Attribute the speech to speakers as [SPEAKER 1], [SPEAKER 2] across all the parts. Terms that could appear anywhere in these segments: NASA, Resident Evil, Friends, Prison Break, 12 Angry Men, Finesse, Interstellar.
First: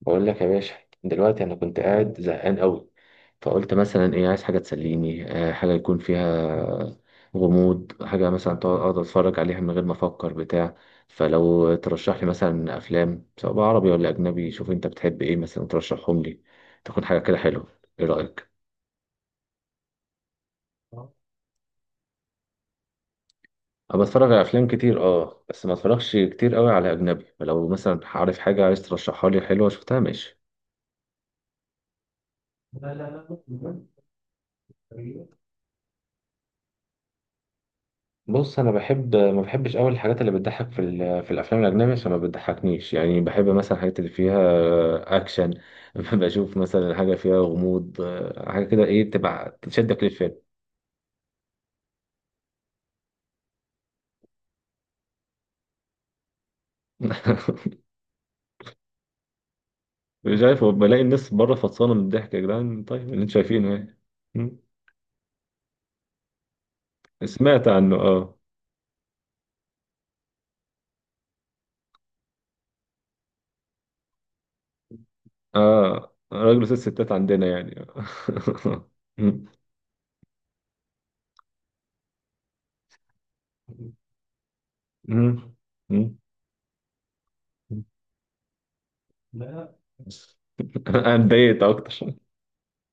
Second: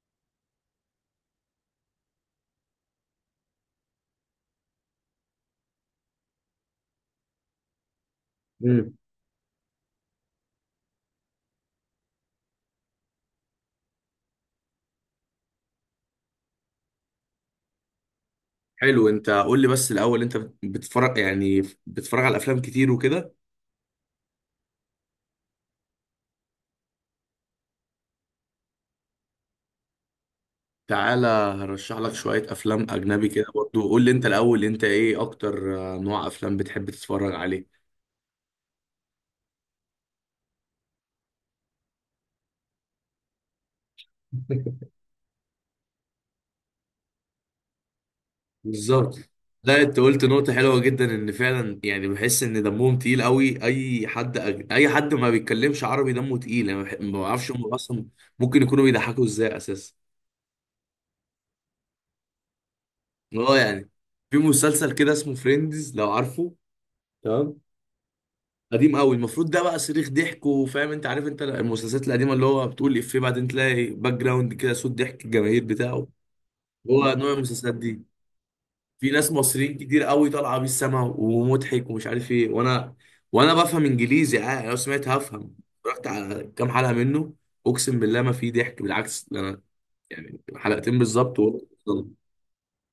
[SPEAKER 1] بقول لك يا باشا. دلوقتي انا كنت قاعد زهقان قوي، فقلت مثلا ايه، عايز حاجه تسليني، حاجه يكون فيها غموض. حاجه مثلا تقعد
[SPEAKER 2] مم.
[SPEAKER 1] اقعد اتفرج عليها من غير ما افكر بتاع. فلو ترشح لي مثلا افلام، سواء بقى عربي ولا اجنبي، شوف انت بتحب ايه مثلا ترشحهم لي. تكون حاجه كده حلوه. ايه رايك؟
[SPEAKER 2] حلو، انت قول لي بس الاول، انت
[SPEAKER 1] آه.
[SPEAKER 2] بتتفرج، يعني بتتفرج على افلام كتير وكده.
[SPEAKER 1] انا بتفرج على افلام كتير، اه، بس ما اتفرجش كتير قوي على اجنبي. فلو مثلا عارف حاجه عايز ترشحها لي حلوه شفتها، ماشي.
[SPEAKER 2] تعالى هرشح لك شوية افلام
[SPEAKER 1] لا لا
[SPEAKER 2] اجنبي كده برضو. قول لي انت الاول، انت ايه
[SPEAKER 1] لا
[SPEAKER 2] اكتر نوع افلام بتحب تتفرج عليه؟
[SPEAKER 1] بص، انا بحب، ما بحبش قوي الحاجات اللي بتضحك في في الافلام الاجنبيه، عشان ما بتضحكنيش يعني. بحب مثلا الحاجات اللي فيها اكشن. بشوف مثلا حاجه فيها غموض، حاجه كده ايه،
[SPEAKER 2] بالظبط.
[SPEAKER 1] تبقى
[SPEAKER 2] لا انت
[SPEAKER 1] تشدك
[SPEAKER 2] قلت
[SPEAKER 1] للفيلم.
[SPEAKER 2] نقطة حلوة جدا، ان فعلا يعني بحس ان دمهم تقيل قوي. اي حد اي حد ما بيتكلمش عربي دمه تقيل. انا ما بعرفش هم اصلا ممكن يكونوا بيضحكوا ازاي اساسا.
[SPEAKER 1] مش عارف، بلاقي الناس بره فطسانه من الضحك يا جدعان، طيب اللي انتوا
[SPEAKER 2] اه
[SPEAKER 1] شايفينه
[SPEAKER 2] يعني
[SPEAKER 1] يعني.
[SPEAKER 2] في
[SPEAKER 1] م?
[SPEAKER 2] مسلسل كده اسمه فريندز، لو عارفه. تمام.
[SPEAKER 1] سمعت عنه، اه.
[SPEAKER 2] قديم قوي المفروض ده، بقى صريخ ضحك. وفاهم انت، عارف انت المسلسلات القديمه اللي هو بتقول افيه بعدين تلاقي باك جراوند كده صوت ضحك الجماهير بتاعه.
[SPEAKER 1] اه، راجل وست ستات
[SPEAKER 2] هو نوع
[SPEAKER 1] عندنا
[SPEAKER 2] المسلسلات
[SPEAKER 1] يعني.
[SPEAKER 2] دي. في ناس
[SPEAKER 1] م.
[SPEAKER 2] مصريين كتير قوي طالعه بيه السما ومضحك ومش عارف ايه، وانا وانا بفهم انجليزي عادي لو سمعت
[SPEAKER 1] م.
[SPEAKER 2] هفهم. رحت
[SPEAKER 1] م.
[SPEAKER 2] على كام حلقه منه، اقسم بالله ما في ضحك. بالعكس ده انا
[SPEAKER 1] لا.
[SPEAKER 2] يعني حلقتين
[SPEAKER 1] انا
[SPEAKER 2] بالظبط
[SPEAKER 1] اتضايقت اكتر.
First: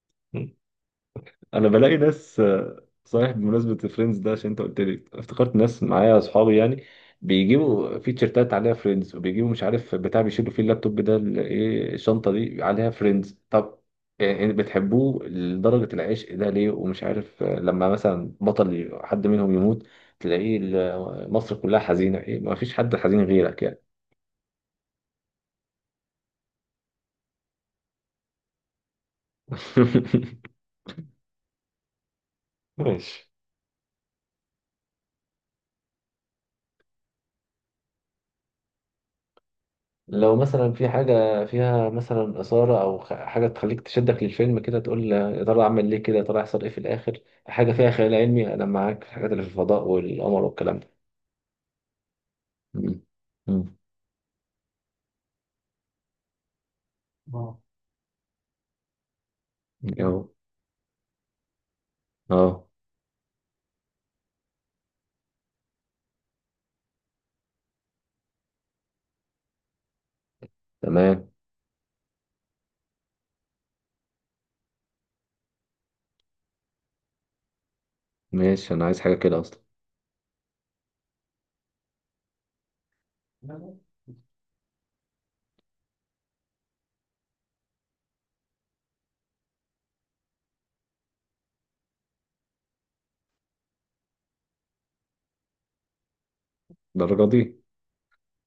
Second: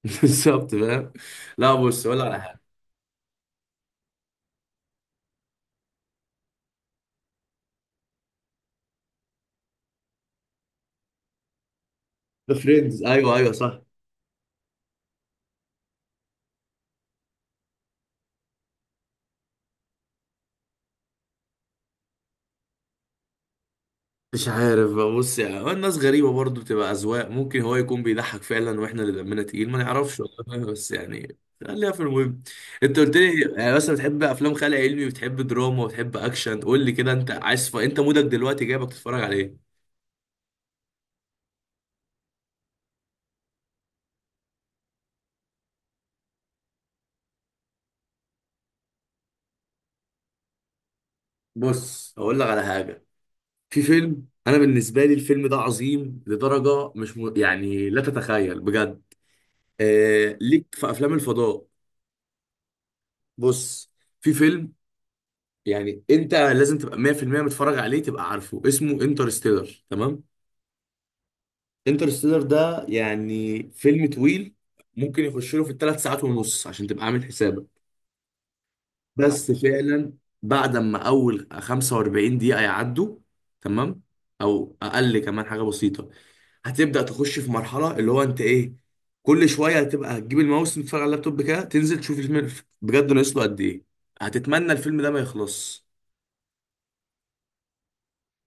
[SPEAKER 2] بالظبط فاهم.
[SPEAKER 1] انا
[SPEAKER 2] لا
[SPEAKER 1] بلاقي
[SPEAKER 2] بص ولا
[SPEAKER 1] ناس،
[SPEAKER 2] على حاجه.
[SPEAKER 1] صحيح بمناسبه فريندز ده، عشان انت قلت لي افتكرت ناس معايا اصحابي يعني، بيجيبوا في تيشيرتات عليها فريندز، وبيجيبوا مش عارف بتاع بيشيلوا فيه اللابتوب ده، ايه الشنطه دي عليها
[SPEAKER 2] فريندز ايوه
[SPEAKER 1] فريندز.
[SPEAKER 2] ايوه
[SPEAKER 1] طب
[SPEAKER 2] صح.
[SPEAKER 1] يعني بتحبوه لدرجه العشق ده ليه؟ ومش عارف لما مثلا بطل حد منهم يموت، تلاقيه مصر كلها حزينه، ايه ما فيش حد حزين غيرك يعني.
[SPEAKER 2] مش عارف بقى، بص يعني هو الناس غريبة برضو، بتبقى أذواق. ممكن هو يكون بيضحك فعلا واحنا اللي دمنا تقيل ما نعرفش والله، بس يعني خليها في المهم. انت قلت
[SPEAKER 1] ماشي.
[SPEAKER 2] لي يعني مثلا بتحب افلام خيال علمي وبتحب دراما وبتحب اكشن. قول لي كده انت عايز انت مودك دلوقتي جايبك تتفرج على ايه؟
[SPEAKER 1] لو مثلا في حاجة فيها مثلا إثارة أو حاجة تخليك تشدك للفيلم كده، تقول يا ترى أعمل ليه كده، يا ترى هيحصل إيه في الآخر. حاجة فيها خيال علمي، أنا معاك في الحاجات اللي في الفضاء والقمر والكلام ده.
[SPEAKER 2] بص هقول لك على
[SPEAKER 1] مم.
[SPEAKER 2] حاجة.
[SPEAKER 1] مم.
[SPEAKER 2] في فيلم، انا بالنسبة لي الفيلم ده عظيم لدرجة مش م...
[SPEAKER 1] اه.
[SPEAKER 2] يعني لا تتخيل بجد.
[SPEAKER 1] يو.
[SPEAKER 2] ليك في افلام الفضاء.
[SPEAKER 1] اه.
[SPEAKER 2] بص، في فيلم يعني انت لازم تبقى 100% متفرج عليه. تبقى عارفه اسمه انترستيلر. تمام.
[SPEAKER 1] تمام.
[SPEAKER 2] انترستيلر ده يعني فيلم طويل. ممكن يخش له في الثلاث ساعات ونص عشان تبقى عامل حسابك.
[SPEAKER 1] ماشي، أنا عايز حاجة كده
[SPEAKER 2] بس
[SPEAKER 1] أصلا.
[SPEAKER 2] فعلا بعد ما اول 45 دقيقة يعدوا، تمام، او اقل كمان حاجة بسيطة، هتبدأ تخش في مرحلة اللي هو انت ايه. كل شوية هتبقى هتجيب الماوس تتفرج على اللابتوب كده، تنزل تشوف الفيلم. بجد ناقص له قد ايه. هتتمنى الفيلم ده ما يخلص.
[SPEAKER 1] الدرجة دي؟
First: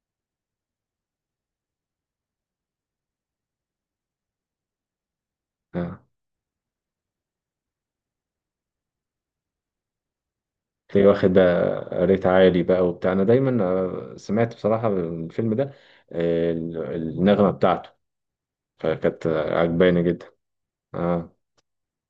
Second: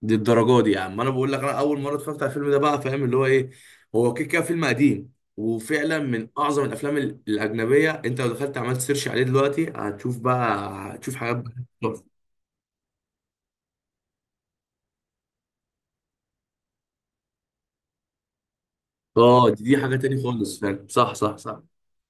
[SPEAKER 2] دي الدرجه دي يا عم. انا بقول لك انا اول مره اتفرجت على الفيلم ده بقى، فاهم اللي هو ايه. هو كده كده فيلم قديم وفعلا
[SPEAKER 1] آه.
[SPEAKER 2] من اعظم الافلام الاجنبيه. انت لو دخلت عملت سيرش عليه دلوقتي هتشوف بقى.
[SPEAKER 1] تلاقيه
[SPEAKER 2] هتشوف
[SPEAKER 1] واخد
[SPEAKER 2] حاجات بقى.
[SPEAKER 1] ريت عالي بقى وبتاع. أنا دايما سمعت بصراحة الفيلم ده، آه، ال- النغمة بتاعته فكانت
[SPEAKER 2] اه دي حاجه
[SPEAKER 1] عجباني
[SPEAKER 2] تاني
[SPEAKER 1] جدا.
[SPEAKER 2] خالص، فعلا صح
[SPEAKER 1] اه،
[SPEAKER 2] صح صح.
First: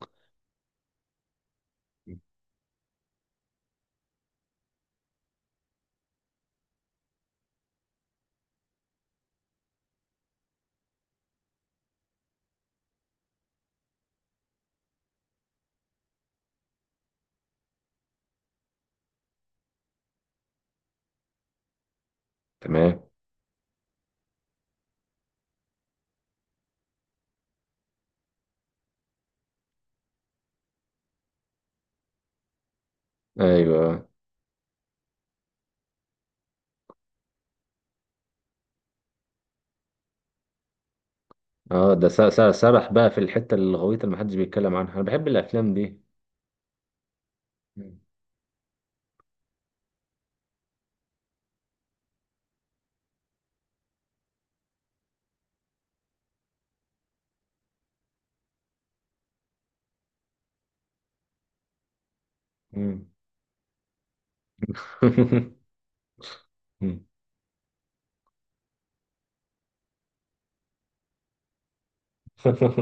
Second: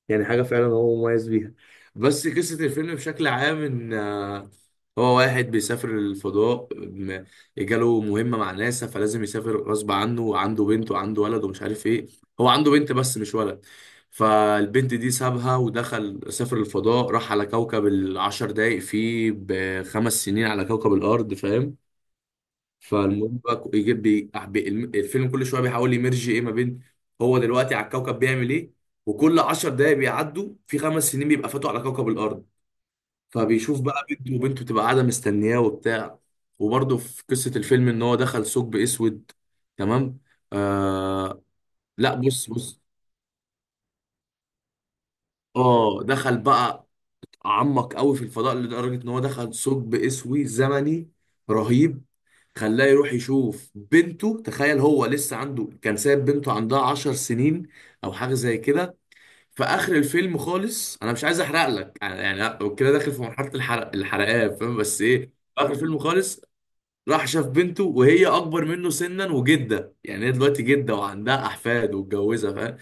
[SPEAKER 2] يعني حاجة فعلا هو مميز بيها. بس قصة الفيلم بشكل عام إن هو واحد بيسافر الفضاء، جاله مهمة مع ناسا فلازم يسافر غصب عنه، وعنده بنت وعنده ولد ومش عارف إيه. هو عنده بنت بس مش ولد. فالبنت دي سابها ودخل سافر الفضاء، راح على كوكب العشر دقايق فيه بخمس سنين على كوكب الأرض، فاهم.
[SPEAKER 1] تمام.
[SPEAKER 2] فالمهم بقى يجيب الفيلم كل شويه بيحاول يمرج ايه ما بين هو دلوقتي على الكوكب بيعمل ايه، وكل 10 دقايق بيعدوا في 5 سنين بيبقى فاتوا على كوكب الارض. فبيشوف بقى
[SPEAKER 1] ايوه.
[SPEAKER 2] بنته، وبنته بتبقى قاعده مستنياه وبتاع. وبرده في قصه الفيلم ان هو دخل ثقب اسود. تمام. آه.
[SPEAKER 1] اه، ده
[SPEAKER 2] لا بص بص.
[SPEAKER 1] سبح بقى في الحته الغويطه اللي محدش بيتكلم عنها، انا بحب الافلام
[SPEAKER 2] اه
[SPEAKER 1] دي.
[SPEAKER 2] دخل بقى عمق
[SPEAKER 1] مم.
[SPEAKER 2] قوي في الفضاء لدرجه ان هو دخل ثقب اسود زمني رهيب، خلاه يروح يشوف بنته. تخيل هو لسه عنده، كان سايب بنته عندها 10 سنين او حاجه زي كده. في اخر الفيلم خالص، انا مش عايز احرق لك يعني. يعني كده
[SPEAKER 1] مم.
[SPEAKER 2] داخل في مرحله الحرق الحرقان فاهم. بس ايه، في اخر الفيلم خالص راح شاف بنته وهي اكبر منه سنا وجده. يعني هي دلوقتي جده وعندها احفاد واتجوزها، فاهم؟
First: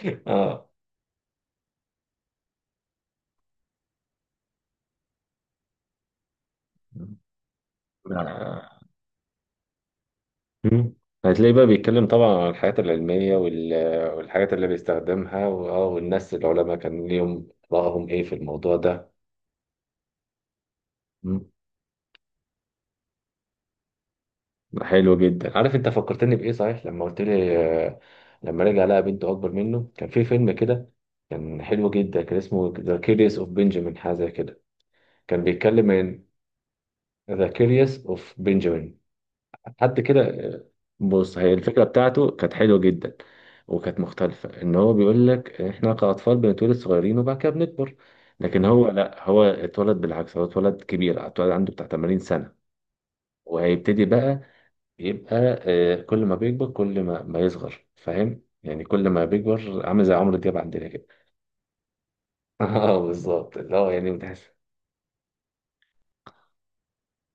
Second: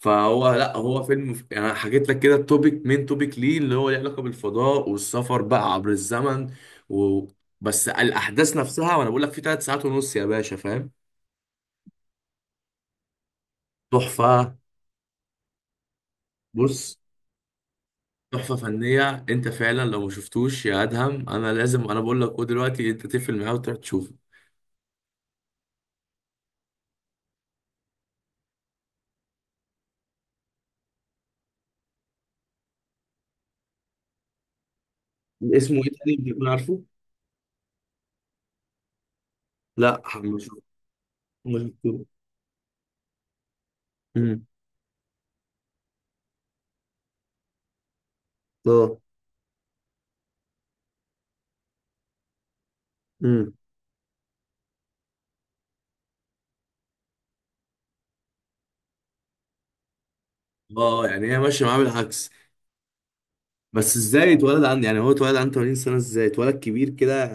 [SPEAKER 2] فهو
[SPEAKER 1] اه.
[SPEAKER 2] لا، هو فيلم يعني. أنا حكيت لك كده التوبيك، مين توبيك ليه اللي هو ليه علاقه بالفضاء والسفر بقى عبر الزمن. و... بس الاحداث
[SPEAKER 1] آه.
[SPEAKER 2] نفسها، وانا بقول لك في 3 ساعات ونص يا باشا، فاهم.
[SPEAKER 1] مم. هتلاقيه بقى بيتكلم طبعا عن الحاجات العلميه والحاجات
[SPEAKER 2] تحفه.
[SPEAKER 1] اللي بيستخدمها، واه، والناس العلماء
[SPEAKER 2] بص،
[SPEAKER 1] كان ليهم رأيهم ايه في
[SPEAKER 2] تحفه
[SPEAKER 1] الموضوع ده.
[SPEAKER 2] فنيه. انت فعلا لو ما شفتوش يا ادهم،
[SPEAKER 1] مم.
[SPEAKER 2] انا لازم انا بقول لك هو دلوقتي انت تقفل معاه وتروح تشوفه.
[SPEAKER 1] حلو جدا. عارف انت فكرتني بايه صحيح لما قلت لي؟ آه، لما رجع لقى بنته اكبر منه، كان في فيلم كده كان حلو جدا، كان اسمه ذا كيريس اوف بنجامين، حاجه زي كده. كان
[SPEAKER 2] اسمه
[SPEAKER 1] بيتكلم
[SPEAKER 2] ايه تاني
[SPEAKER 1] عن
[SPEAKER 2] بتكون عارفه؟
[SPEAKER 1] ذا كيريوس اوف بنجامين، حد
[SPEAKER 2] لا
[SPEAKER 1] كده. بص، هي
[SPEAKER 2] ما
[SPEAKER 1] الفكرة
[SPEAKER 2] شفتوش.
[SPEAKER 1] بتاعته كانت حلوة جدا وكانت
[SPEAKER 2] امم
[SPEAKER 1] مختلفة. ان هو بيقول لك احنا كأطفال بنتولد صغيرين وبعد كده بنكبر، لكن هو
[SPEAKER 2] اه
[SPEAKER 1] لا، هو اتولد بالعكس، هو اتولد كبير، اتولد عنده بتاع 80 سنة،
[SPEAKER 2] امم
[SPEAKER 1] وهيبتدي بقى يبقى كل ما بيكبر كل ما يصغر. فاهم يعني؟ كل ما بيكبر عامل زي عمرو دياب عندنا
[SPEAKER 2] اه
[SPEAKER 1] كده.
[SPEAKER 2] يعني هي ماشيه معاه بالعكس.
[SPEAKER 1] اه بالظبط. لا
[SPEAKER 2] بس
[SPEAKER 1] يعني
[SPEAKER 2] ازاي
[SPEAKER 1] بتحس.
[SPEAKER 2] اتولد عن، يعني هو اتولد عنده 80 سنه ازاي اتولد كبير كده.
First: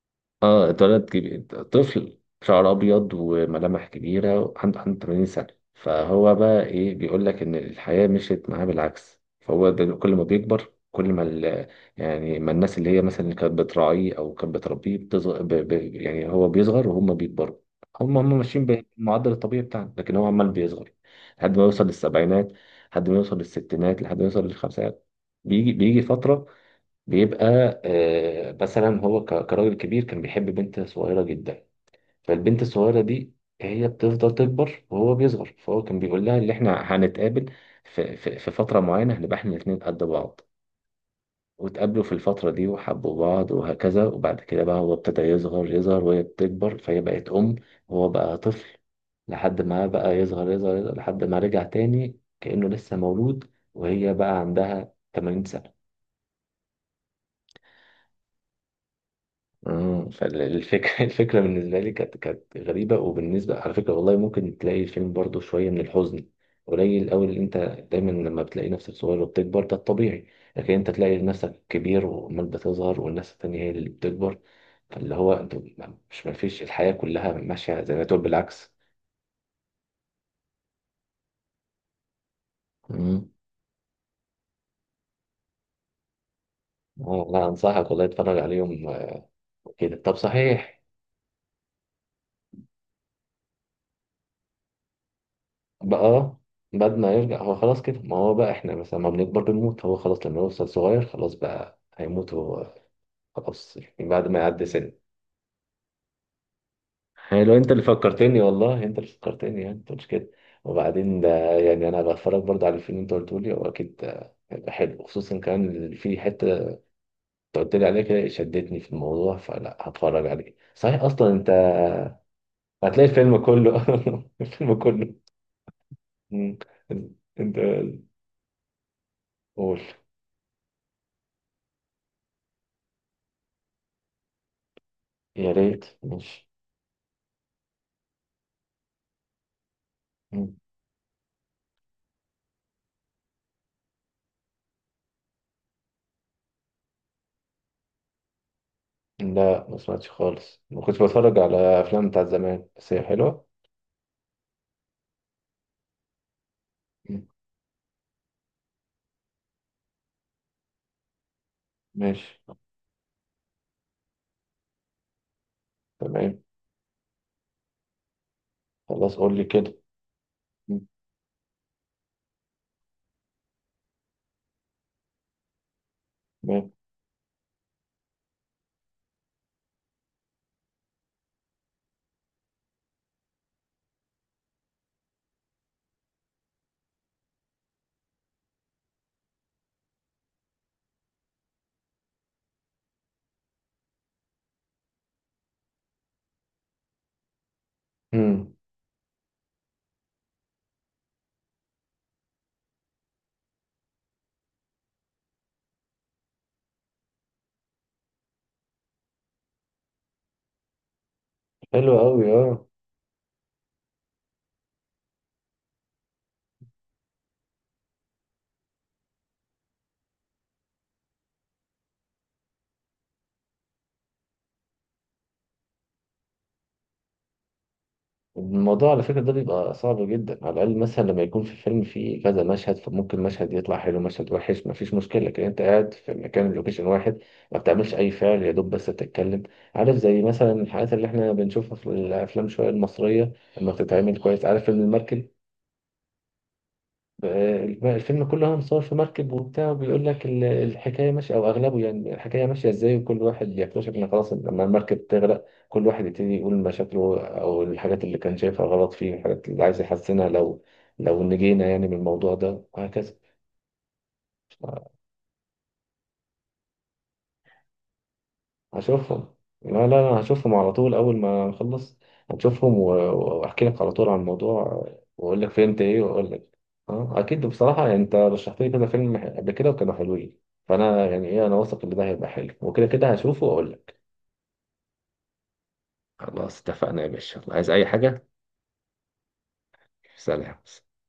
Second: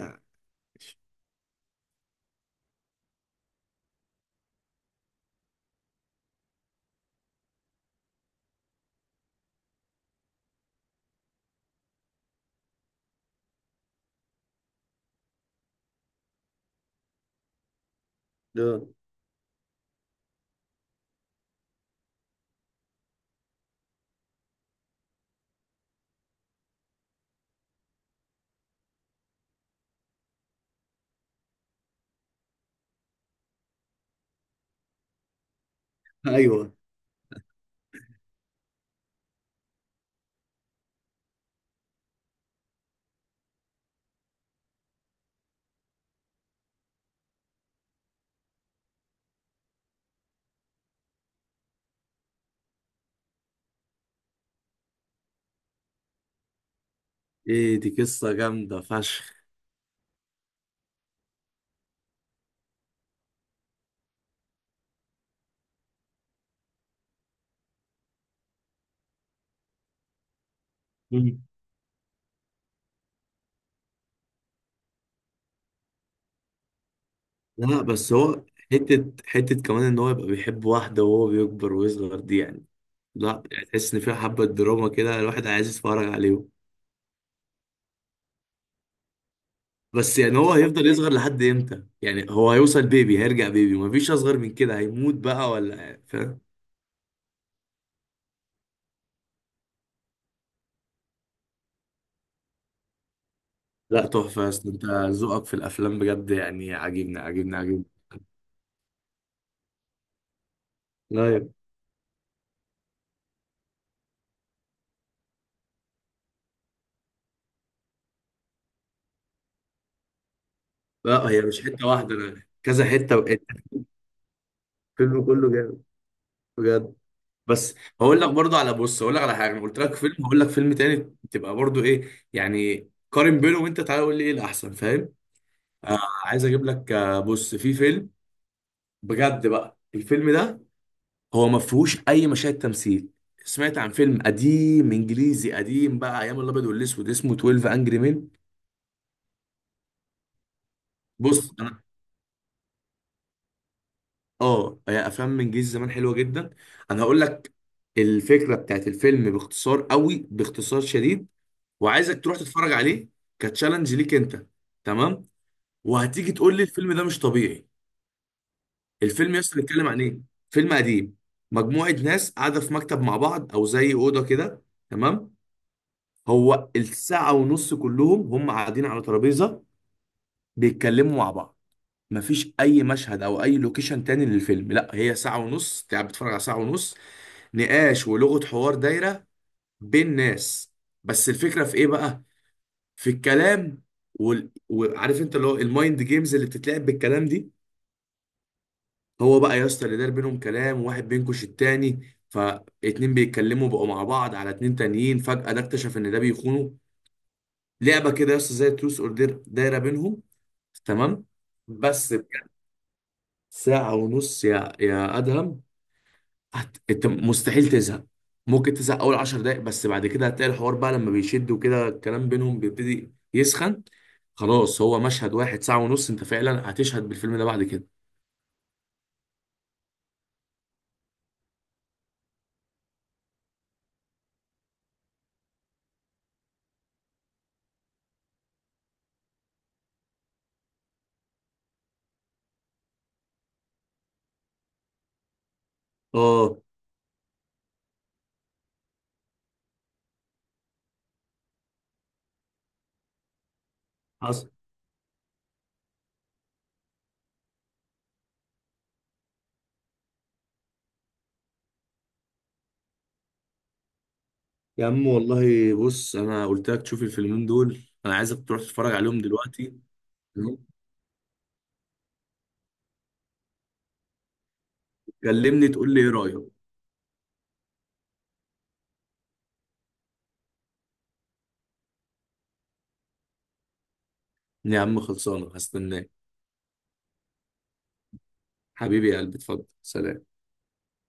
[SPEAKER 1] اه اتولد كبير، طفل شعر ابيض وملامح كبيره، عنده 81 سنه. فهو بقى ايه، بيقول لك ان الحياه مشيت معاه بالعكس. فهو كل ما بيكبر كل ما يعني ما الناس اللي هي مثلا اللي كانت بتراعيه او كانت بتربيه بتصغر، يعني هو بيصغر وهم بيكبروا. هم ماشيين
[SPEAKER 2] لا
[SPEAKER 1] بالمعدل الطبيعي بتاعنا، لكن هو عمال بيصغر، لحد ما يوصل للسبعينات، لحد ما يوصل للستينات، لحد ما يوصل للخمسينات. بيجي فتره بيبقى مثلا هو كراجل كبير كان بيحب بنت صغيرة جدا. فالبنت الصغيرة دي هي بتفضل تكبر وهو بيصغر، فهو كان بيقول لها اللي
[SPEAKER 2] ايوه.
[SPEAKER 1] احنا هنتقابل في فترة معينة هنبقى احنا الاتنين قد بعض. واتقابلوا في الفترة دي وحبوا بعض وهكذا، وبعد كده بقى هو ابتدى يصغر وهي بتكبر، فهي بقت أم وهو بقى طفل، لحد ما بقى يصغر لحد ما رجع تاني كأنه لسه مولود، وهي بقى عندها 80 سنة.
[SPEAKER 2] ايه دي قصه جامده فشخ.
[SPEAKER 1] مم. فالفكرة الفكرة بالنسبة لي كانت كانت غريبة. وبالنسبة على فكرة والله، ممكن تلاقي الفيلم برضو شوية من الحزن، قليل أوي. اللي أنت دايما لما بتلاقي نفسك صغير وبتكبر ده الطبيعي، لكن أنت تلاقي
[SPEAKER 2] مم.
[SPEAKER 1] نفسك كبير وعمال بتظهر والناس التانية هي اللي بتكبر، فاللي هو أنت مش، مفيش، الحياة كلها ماشية
[SPEAKER 2] لا
[SPEAKER 1] زي ما
[SPEAKER 2] بس
[SPEAKER 1] تقول
[SPEAKER 2] هو،
[SPEAKER 1] بالعكس.
[SPEAKER 2] حته حته كمان ان هو يبقى بيحب واحده وهو بيكبر ويصغر دي يعني.
[SPEAKER 1] مم.
[SPEAKER 2] لا يعني تحس ان فيها حبه دراما كده الواحد عايز يتفرج عليهم.
[SPEAKER 1] لا أنصحك والله، اتفرج عليهم كده. طب
[SPEAKER 2] بس يعني هو
[SPEAKER 1] صحيح
[SPEAKER 2] هيفضل يصغر لحد امتى؟ يعني هو هيوصل بيبي، هيرجع بيبي، مفيش اصغر من كده، هيموت بقى ولا إيه؟
[SPEAKER 1] بقى،
[SPEAKER 2] فاهم.
[SPEAKER 1] بعد ما يرجع هو خلاص كده، ما هو بقى احنا مثلا ما بنكبر بنموت. هو خلاص لما يوصل صغير خلاص بقى هيموت هو، خلاص،
[SPEAKER 2] لا
[SPEAKER 1] يعني بعد ما
[SPEAKER 2] تحفه يا
[SPEAKER 1] يعدي
[SPEAKER 2] اسطى، انت
[SPEAKER 1] سن.
[SPEAKER 2] ذوقك في الافلام بجد، يعني عاجبني
[SPEAKER 1] يعني
[SPEAKER 2] عاجبني
[SPEAKER 1] لو انت اللي
[SPEAKER 2] عاجبني.
[SPEAKER 1] فكرتني، والله انت اللي فكرتني، يعني انت مش كده، وبعدين ده
[SPEAKER 2] لا يا-
[SPEAKER 1] يعني انا بتفرج برضه على الفيلم اللي انت قلته لي، هو اكيد هيبقى حلو، خصوصا كمان اللي في حته انت قلت لي عليها كده شدتني في الموضوع، فلا هتفرج عليه صحيح
[SPEAKER 2] لا
[SPEAKER 1] اصلا
[SPEAKER 2] هي
[SPEAKER 1] انت.
[SPEAKER 2] مش حته واحده انا كذا
[SPEAKER 1] هتلاقي
[SPEAKER 2] حته
[SPEAKER 1] الفيلم
[SPEAKER 2] وقت.
[SPEAKER 1] كله، الفيلم كله.
[SPEAKER 2] الفيلم كله جامد
[SPEAKER 1] مم.
[SPEAKER 2] بجد.
[SPEAKER 1] انت
[SPEAKER 2] بس هقول لك برضو على، بص هقول لك على حاجه. انا قلت
[SPEAKER 1] قول،
[SPEAKER 2] لك فيلم، هقول لك فيلم تاني تبقى برضو ايه، يعني قارن بينه وانت تعالى قول لي ايه الاحسن، فاهم.
[SPEAKER 1] يا ريت،
[SPEAKER 2] آه، عايز
[SPEAKER 1] ماشي.
[SPEAKER 2] اجيب لك. آه بص، في فيلم بجد بقى، الفيلم ده هو ما فيهوش اي مشاهد تمثيل. سمعت عن فيلم قديم انجليزي قديم بقى ايام الابيض والاسود اسمه 12 انجري مين؟
[SPEAKER 1] لا ما سمعتش خالص، ما كنتش بتفرج
[SPEAKER 2] بص
[SPEAKER 1] على
[SPEAKER 2] انا،
[SPEAKER 1] افلام بتاعت زمان، بس هي حلوه.
[SPEAKER 2] اه هي افلام انجليزي زمان حلوه جدا. انا هقول
[SPEAKER 1] مم.
[SPEAKER 2] لك الفكره بتاعت الفيلم باختصار قوي باختصار شديد، وعايزك تروح
[SPEAKER 1] ماشي.
[SPEAKER 2] تتفرج عليه. كتشالنج ليك انت. تمام. وهتيجي
[SPEAKER 1] تمام،
[SPEAKER 2] تقول لي الفيلم ده مش طبيعي.
[SPEAKER 1] خلاص
[SPEAKER 2] الفيلم
[SPEAKER 1] قول لي
[SPEAKER 2] يس
[SPEAKER 1] كده.
[SPEAKER 2] بيتكلم عن ايه؟ فيلم
[SPEAKER 1] مم.
[SPEAKER 2] قديم. مجموعة ناس قاعدة في مكتب مع بعض او زي أوضة كده. تمام. هو
[SPEAKER 1] تمام.
[SPEAKER 2] الساعة ونص كلهم هم قاعدين على ترابيزة بيتكلموا مع بعض. مفيش اي مشهد او اي لوكيشن تاني للفيلم. لا هي ساعة ونص انت قاعد بتتفرج على ساعة ونص نقاش ولغة حوار دايرة بين ناس. بس الفكرة في ايه بقى؟ في الكلام وعارف انت اللي هو المايند جيمز اللي بتتلعب بالكلام دي.
[SPEAKER 1] مم.
[SPEAKER 2] هو بقى يا اسطى، اللي دار بينهم كلام وواحد بينكش التاني، فاتنين بيتكلموا بقوا مع بعض على اتنين تانيين، فجأة ده اكتشف ان ده بيخونه. لعبة كده يا اسطى زي تروس اوردر دايرة بينهم. تمام.
[SPEAKER 1] حلو
[SPEAKER 2] بس
[SPEAKER 1] قوي،
[SPEAKER 2] بجد،
[SPEAKER 1] اه.
[SPEAKER 2] ساعة ونص يا ادهم، انت مستحيل تزهق. ممكن تزهق اول 10 دقايق بس بعد كده هتلاقي الحوار بقى لما بيشد وكده الكلام بينهم بيبتدي يسخن. خلاص هو مشهد واحد ساعة ونص، انت فعلا هتشهد بالفيلم ده بعد كده.
[SPEAKER 1] الموضوع على فكره ده بيبقى صعب جدا. على الاقل مثلا لما يكون في الفيلم فيه كذا مشهد، فممكن مشهد يطلع حلو، مشهد وحش، ما فيش مشكله، لكن انت قاعد في مكان لوكيشن واحد، ما بتعملش اي فعل يا دوب بس بتتكلم. عارف زي مثلا الحاجات اللي احنا بنشوفها في الافلام شويه المصريه لما بتتعمل كويس. عارف فيلم المركب؟
[SPEAKER 2] اه
[SPEAKER 1] الفيلم كله مصور في مركب وبتاع، وبيقول لك الحكايه ماشيه، او اغلبه يعني الحكايه ماشيه ازاي، وكل واحد يكتشف ان خلاص
[SPEAKER 2] حصل.
[SPEAKER 1] لما المركب تغرق كل واحد يبتدي يقول مشاكله، او الحاجات اللي كان شايفها غلط فيه، الحاجات اللي عايز يحسنها لو، لو نجينا يعني من الموضوع ده وهكذا.
[SPEAKER 2] يا عم والله. بص، انا قلت لك تشوف الفيلمين دول. انا عايزك تروح تتفرج عليهم
[SPEAKER 1] هشوفهم،
[SPEAKER 2] دلوقتي.
[SPEAKER 1] لا، لا، لا، هشوفهم
[SPEAKER 2] تمام؟
[SPEAKER 1] على طول أول ما أخلص. هشوفهم وأحكي لك على طول عن الموضوع، وأقول لك
[SPEAKER 2] كلمني
[SPEAKER 1] فهمت
[SPEAKER 2] تقول لي
[SPEAKER 1] إيه،
[SPEAKER 2] ايه
[SPEAKER 1] وأقول
[SPEAKER 2] رأيك.
[SPEAKER 1] لك. أه أكيد، بصراحة يعني أنت رشحت لي كذا فيلم قبل كده وكانوا حلوين، فأنا يعني إيه، أنا واثق إن ده هيبقى حلو، وكده كده هشوفه وأقول لك.
[SPEAKER 2] يا عم خلصانة، هستناك.
[SPEAKER 1] خلاص اتفقنا يا باشا. عايز أي حاجة؟
[SPEAKER 2] حبيبي يا قلبي، اتفضل سلام.
[SPEAKER 1] سلام.